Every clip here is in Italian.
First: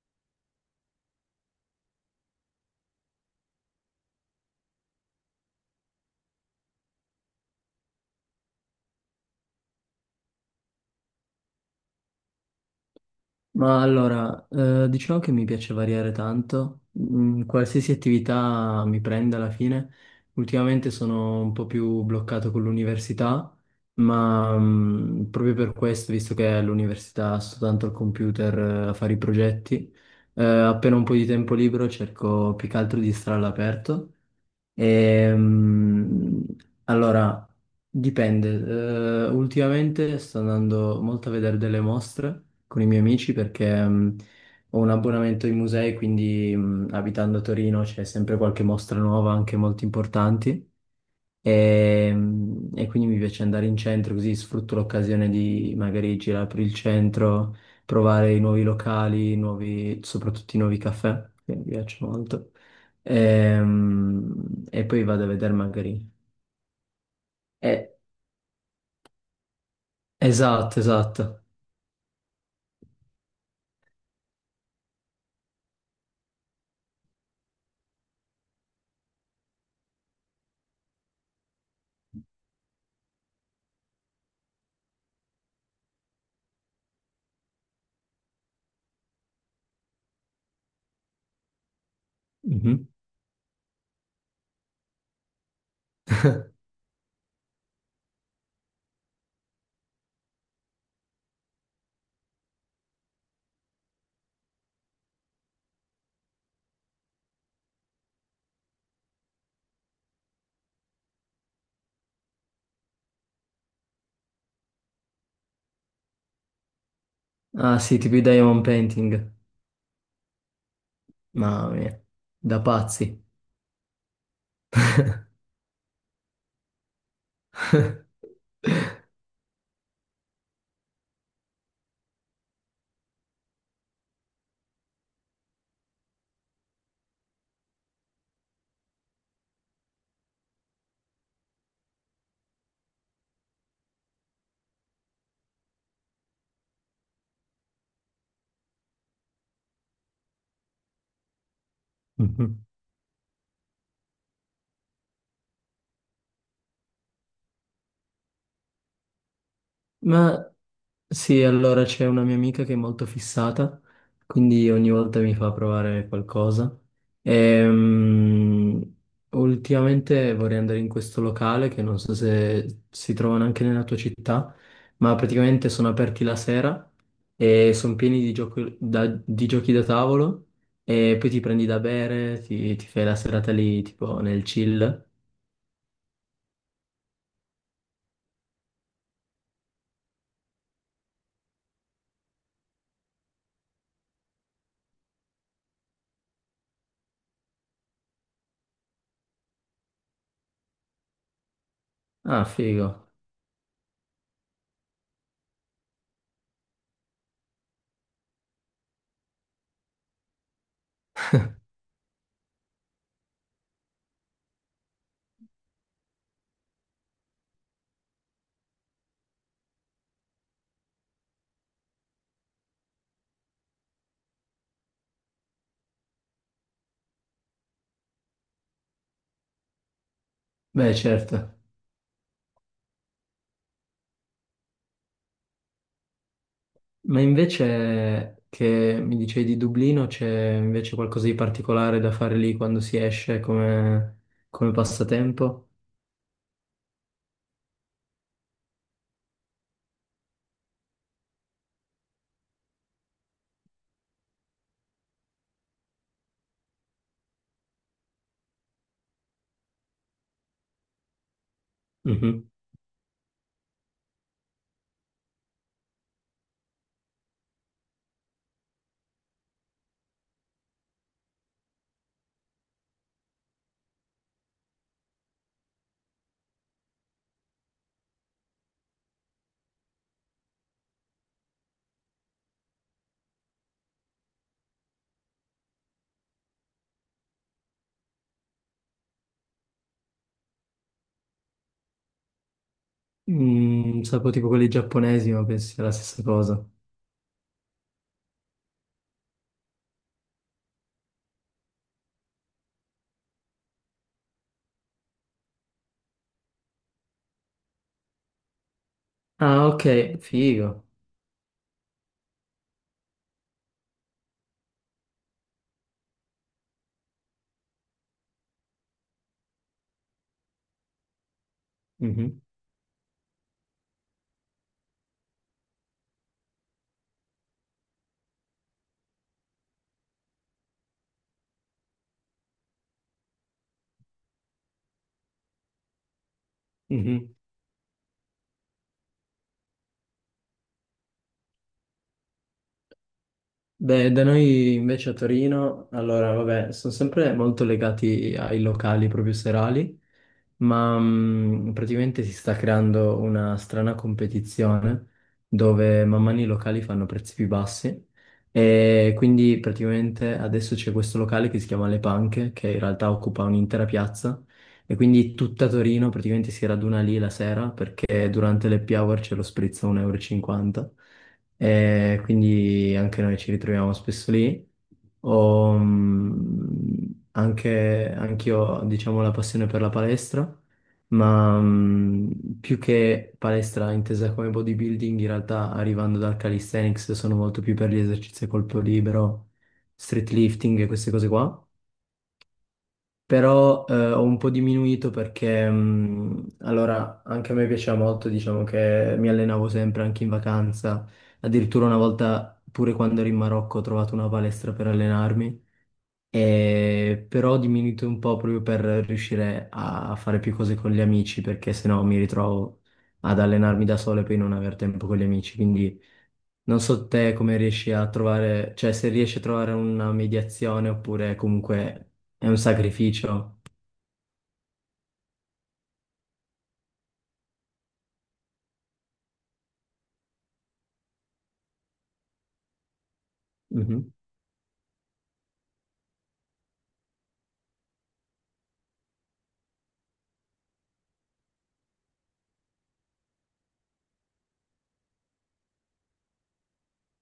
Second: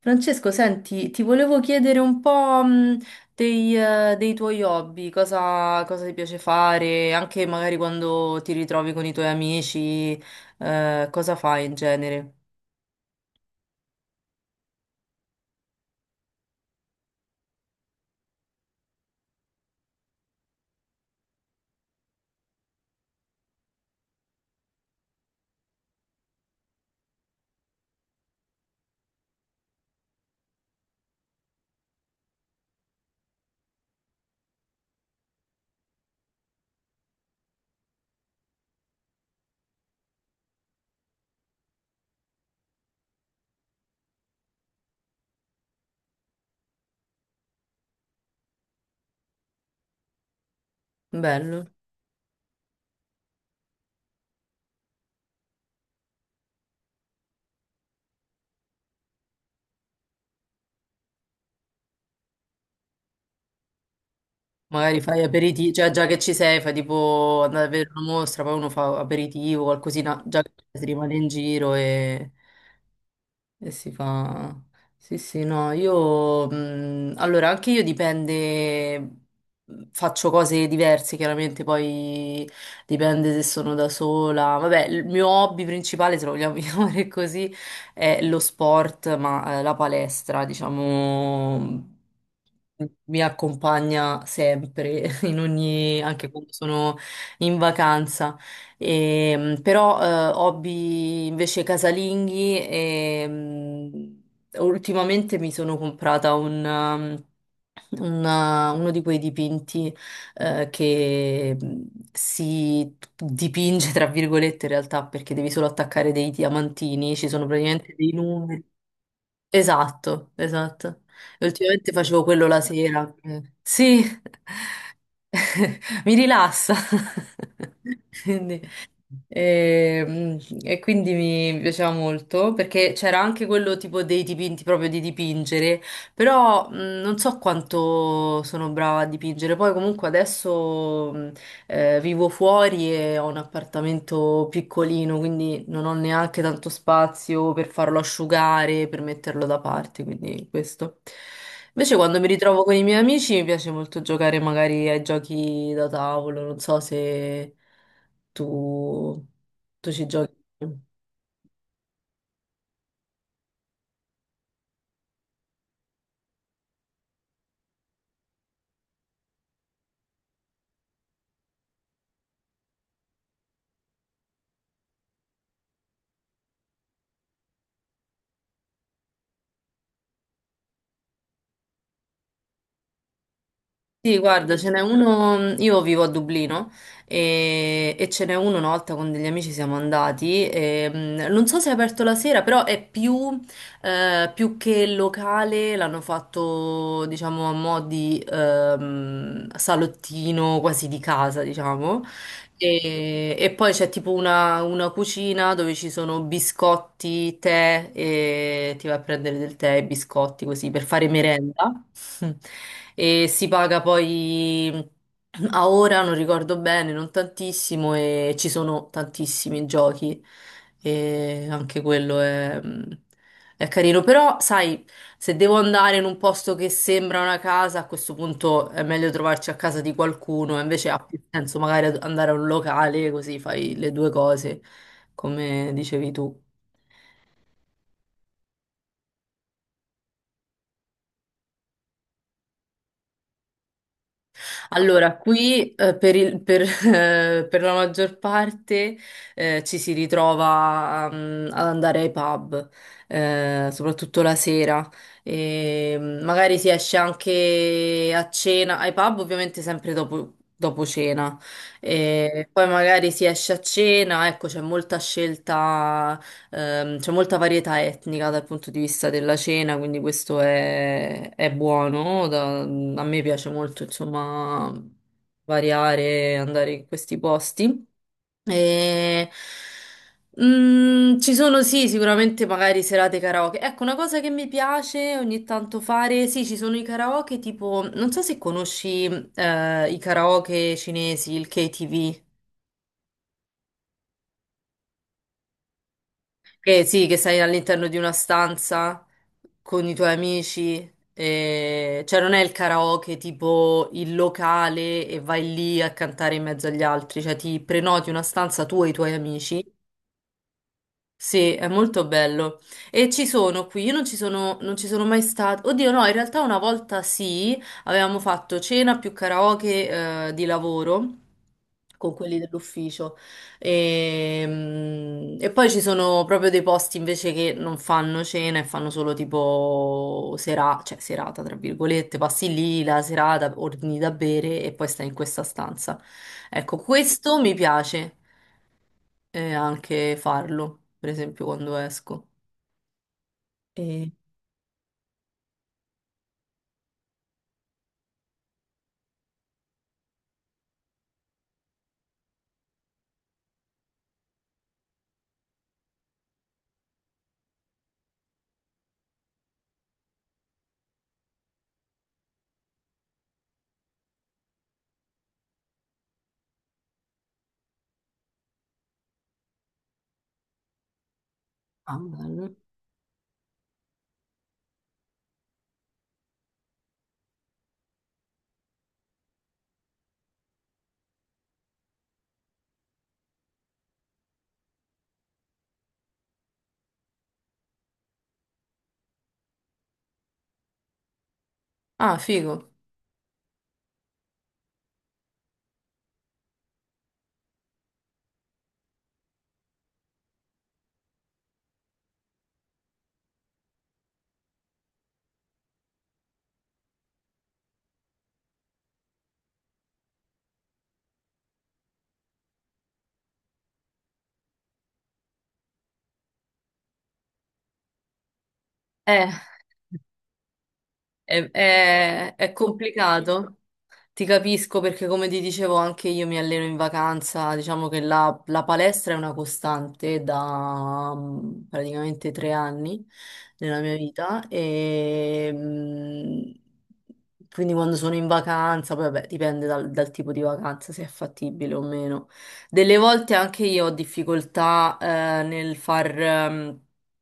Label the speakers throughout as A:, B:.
A: Francesco, senti, ti volevo chiedere un po', dei tuoi hobby, cosa ti piace fare, anche magari quando ti ritrovi con i tuoi amici, cosa fai in genere?
B: Ma allora, diciamo che mi piace variare tanto. Qualsiasi attività mi prende alla fine. Ultimamente sono un po' più bloccato con l'università, ma proprio per questo, visto che all'università sto tanto al computer, a fare i progetti, appena ho un po' di tempo libero cerco più che altro di stare all'aperto. Ehm, allora, dipende. Ultimamente sto andando molto a vedere delle mostre con i miei amici perché ho un abbonamento ai musei, quindi abitando a Torino c'è sempre qualche mostra nuova, anche molto importanti.
A: Bello.
B: E quindi mi piace andare in centro così sfrutto l'occasione di magari girare per il centro, provare i nuovi locali, soprattutto i nuovi caffè, che mi piacciono molto. E
A: Magari
B: poi
A: fai
B: vado a vedere
A: aperitivo, cioè già
B: magari.
A: che ci sei, fai tipo andare a vedere
B: Eh,
A: una mostra, poi uno fa aperitivo, qualcosina, già che
B: esatto,
A: si rimane in
B: esatto.
A: giro e... E si fa... Sì, sì, no, io... allora, anche io dipende... faccio cose diverse, chiaramente, poi dipende se sono da sola. Vabbè, il mio hobby principale, se lo vogliamo chiamare così, è lo sport, ma la palestra, diciamo... mhmm.
B: Mhm.
A: Mi accompagna sempre, in ogni, anche quando sono in vacanza. Però hobby invece casalinghi e ultimamente mi sono comprata un, un, uno di quei dipinti che si dipinge tra virgolette in realtà perché devi solo attaccare dei diamantini, ci sono
B: Ah
A: praticamente
B: sì,
A: dei
B: tipo i
A: numeri.
B: diamond painting.
A: Esatto, esatto. E
B: Mamma
A: ultimamente
B: mia,
A: facevo quello la
B: da pazzi.
A: sera. Eh. Sì. Mi rilassa. Quindi, ehm, mi piaceva molto perché c'era anche quello tipo dei dipinti proprio di dipingere, però non so quanto sono brava a dipingere. Poi comunque adesso vivo fuori e ho un appartamento piccolino, quindi non ho neanche tanto spazio per farlo asciugare, per metterlo da parte, quindi questo. Invece quando mi ritrovo con i miei amici mi piace molto giocare magari ai giochi da tavolo, non so se tu, tu ci giochi.
B: Ma sì, allora c'è una mia amica che è molto fissata, quindi ogni volta mi fa provare qualcosa. Ehm, Ultimamente vorrei andare in questo locale che non so se si trovano anche nella tua città, ma praticamente sono aperti la sera e sono pieni di di giochi da tavolo e poi ti prendi da bere, ti fai la serata lì
A: Sì,
B: tipo nel
A: guarda, ce n'è
B: chill.
A: uno, io vivo a Dublino e ce n'è uno una volta con degli amici siamo andati, e, non so se è aperto la sera, però è più, più che locale, l'hanno fatto diciamo a mo' di salottino quasi di casa, diciamo,
B: Ah, figo.
A: e poi c'è tipo una cucina dove ci sono biscotti, tè e ti vai a prendere del tè e biscotti così per fare merenda. E si paga poi a ora, non ricordo bene, non tantissimo e ci sono tantissimi giochi e anche quello è... È carino, però sai, se devo andare in un posto che sembra una casa, a questo punto è meglio trovarci a casa di qualcuno, invece
B: Beh,
A: ha più
B: certo.
A: senso magari andare a un locale, così fai le due cose, come dicevi tu.
B: Ma invece che mi dicevi di Dublino, c'è invece qualcosa di particolare da fare lì quando si esce come
A: Allora,
B: passatempo?
A: qui per la maggior parte ci si ritrova ad andare ai pub, soprattutto la sera. E, magari si esce anche a cena, ai pub ovviamente sempre dopo, dopo cena.
B: Mhm.
A: E poi magari si esce a cena, ecco, c'è molta scelta. C'è molta varietà etnica dal punto di vista della cena, quindi questo è buono. A me piace molto, insomma, variare, andare in questi posti. E, ci sono sì, sicuramente magari serate karaoke. Ecco, una cosa che mi piace ogni tanto fare, sì, ci sono i karaoke tipo, non so se conosci i karaoke cinesi, il KTV.
B: Sapevo tipo quelli giapponesi, ma penso sia la stessa cosa.
A: Che sì, che sei all'interno di una stanza con i tuoi amici, cioè non è il karaoke tipo il locale e vai lì a cantare in mezzo agli altri, cioè ti prenoti una stanza tu e i tuoi amici.
B: Ah, ok, figo.
A: Sì, è molto bello. E ci sono qui, io non ci sono, non ci sono mai stata. Oddio, no, in realtà una volta sì, avevamo fatto cena più karaoke, di lavoro con quelli
B: Mhm,
A: dell'ufficio. E poi ci sono proprio dei posti invece che non fanno cena e fanno solo tipo sera, cioè serata, tra virgolette, passi lì la serata, ordini da bere e poi stai in questa stanza. Ecco,
B: mhm.
A: questo mi piace e anche farlo, per esempio quando esco. E...
B: Beh, da noi invece a Torino, allora, vabbè, sono sempre molto legati ai locali proprio serali, ma praticamente si sta creando una strana competizione dove man mano i locali fanno prezzi più bassi e quindi praticamente adesso c'è questo locale che si chiama Le Panche, che in realtà occupa un'intera piazza e quindi tutta Torino praticamente si raduna lì la sera perché durante le happy hour c'è lo spritz a 1,50 euro e cinquanta
A: Ah,
B: e
A: bello.
B: quindi anche noi ci ritroviamo spesso lì. Ho, anch'io, diciamo, la passione per la palestra, ma più che palestra intesa come bodybuilding, in realtà arrivando dal calisthenics sono molto più per gli esercizi a colpo libero, street lifting e queste cose qua.
A: Ah, figo.
B: Però ho un po' diminuito perché allora anche a me piaceva molto, diciamo che mi allenavo sempre anche in vacanza, addirittura una volta pure quando ero in Marocco ho trovato una palestra per allenarmi, e però ho diminuito un po' proprio per riuscire a fare più cose con gli amici perché sennò mi ritrovo ad allenarmi da solo e poi non aver tempo con gli amici, quindi non so te come riesci a trovare, cioè se
A: Eh,
B: riesci a trovare una mediazione oppure comunque è
A: è
B: un
A: complicato.
B: sacrificio.
A: Ti capisco perché come ti dicevo anche io mi alleno in vacanza, diciamo che la palestra è una costante da praticamente 3 anni nella mia
B: Mhm.
A: vita e quindi quando sono in vacanza, poi vabbè dipende dal, dal tipo di vacanza se è fattibile o meno. Delle volte anche io ho difficoltà nel far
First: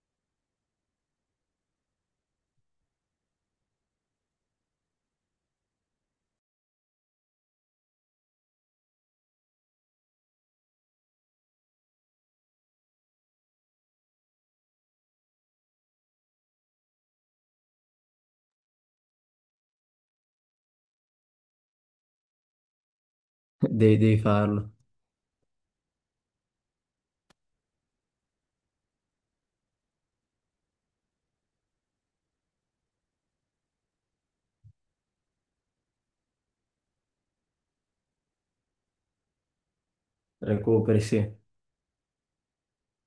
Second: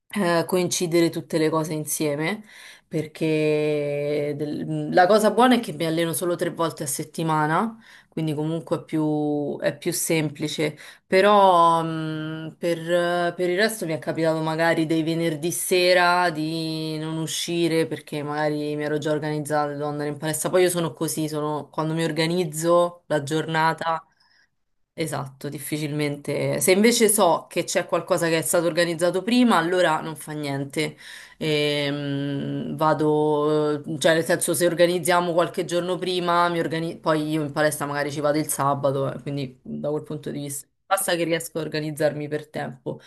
A: coincidere tutte le cose insieme perché la cosa buona è che mi alleno solo 3 volte a settimana, quindi comunque è più semplice, però per il resto mi è capitato magari dei venerdì sera di non uscire perché magari mi ero già organizzata, devo andare in palestra, poi io sono così, sono, quando mi organizzo la
B: Devi,
A: giornata...
B: devi farlo.
A: Esatto, difficilmente. Se invece so che c'è qualcosa che è stato organizzato prima, allora non fa niente. Vado, cioè nel senso se organizziamo qualche giorno prima, poi io in palestra magari ci vado il sabato, quindi da quel punto di vista
B: Recuperi,
A: basta che
B: sì.
A: riesco a organizzarmi per tempo.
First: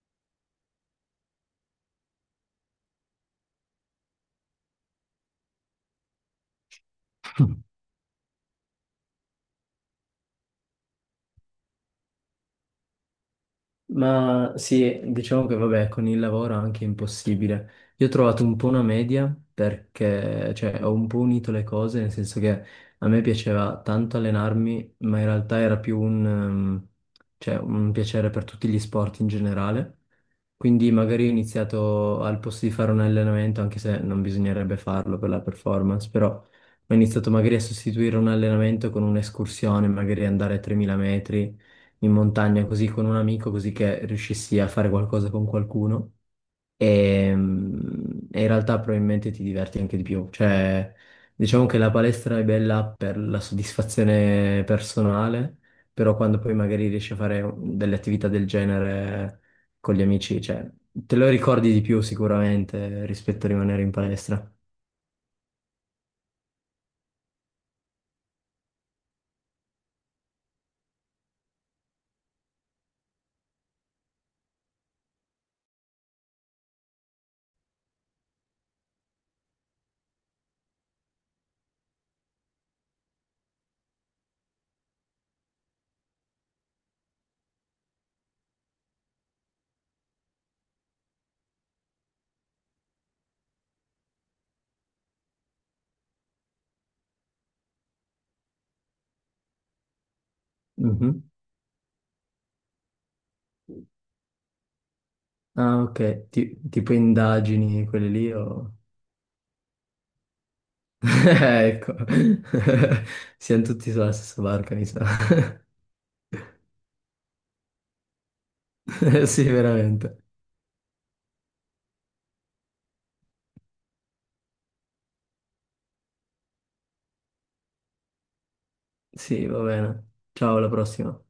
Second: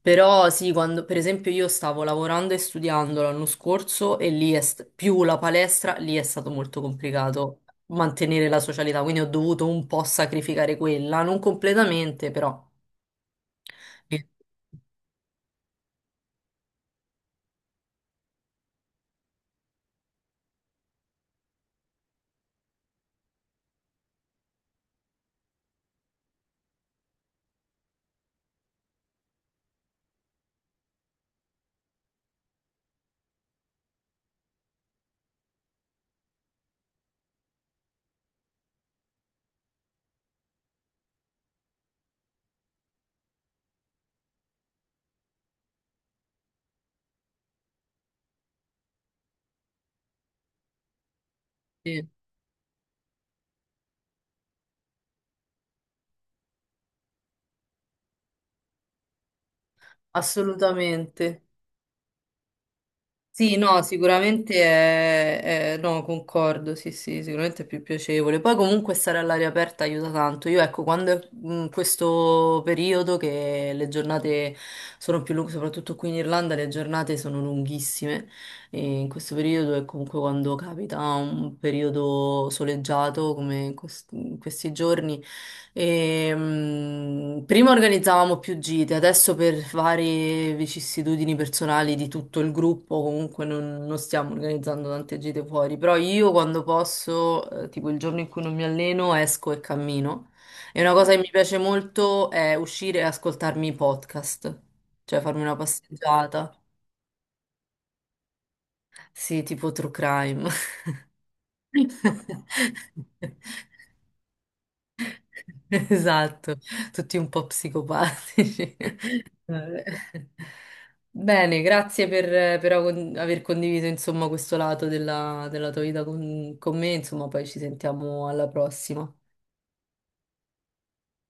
A: Però sì, quando per esempio io stavo lavorando e studiando l'anno scorso e più la palestra, lì è stato molto complicato mantenere la socialità, quindi ho dovuto un po' sacrificare quella, non completamente, però. Sì,
B: Ma sì, diciamo che vabbè, con il lavoro è anche impossibile. Io ho trovato un po' una media perché, cioè, ho un po' unito le cose, nel senso che a me piaceva tanto allenarmi, ma in realtà era più un, cioè, un piacere per tutti gli sport in generale. Quindi magari ho iniziato al posto di fare un allenamento, anche se non bisognerebbe farlo per la performance, però ho iniziato magari a sostituire un allenamento con un'escursione, magari andare a 3.000 metri in montagna così con un amico, così che riuscissi a fare qualcosa con qualcuno. E in realtà probabilmente ti diverti anche di più. Cioè, diciamo che la
A: sì,
B: palestra è bella per la soddisfazione personale, però quando poi magari riesci a fare delle attività del genere con gli amici, cioè, te lo
A: assolutamente.
B: ricordi di più sicuramente rispetto a
A: Sì,
B: rimanere
A: no,
B: in palestra.
A: sicuramente no, concordo, sì, sì, sicuramente è più piacevole. Poi comunque stare all'aria aperta aiuta tanto. Io ecco, quando è questo periodo che le giornate sono più lunghe, soprattutto qui in Irlanda le giornate sono lunghissime e in questo periodo è comunque quando capita un periodo soleggiato come in in questi giorni. Prima organizzavamo più gite, adesso per varie vicissitudini personali di tutto il gruppo, comunque non, non stiamo organizzando tante gite fuori, però io quando posso, tipo il giorno in cui non mi alleno, esco e cammino. E una cosa che
B: Mhm.
A: mi piace molto è uscire e ascoltarmi i podcast, cioè farmi una
B: Ah, ok.
A: passeggiata.
B: Tipo indagini, quelle lì o...
A: Sì, tipo true crime.
B: Ecco, siamo tutti sulla stessa barca, mi sa.
A: Esatto, tutti un po' psicopatici.
B: Sì,
A: Vabbè.
B: veramente.
A: Bene, grazie per, aver condiviso insomma questo lato della, della tua vita con me, insomma poi ci sentiamo alla prossima.
B: Sì, va bene. Ciao, alla prossima.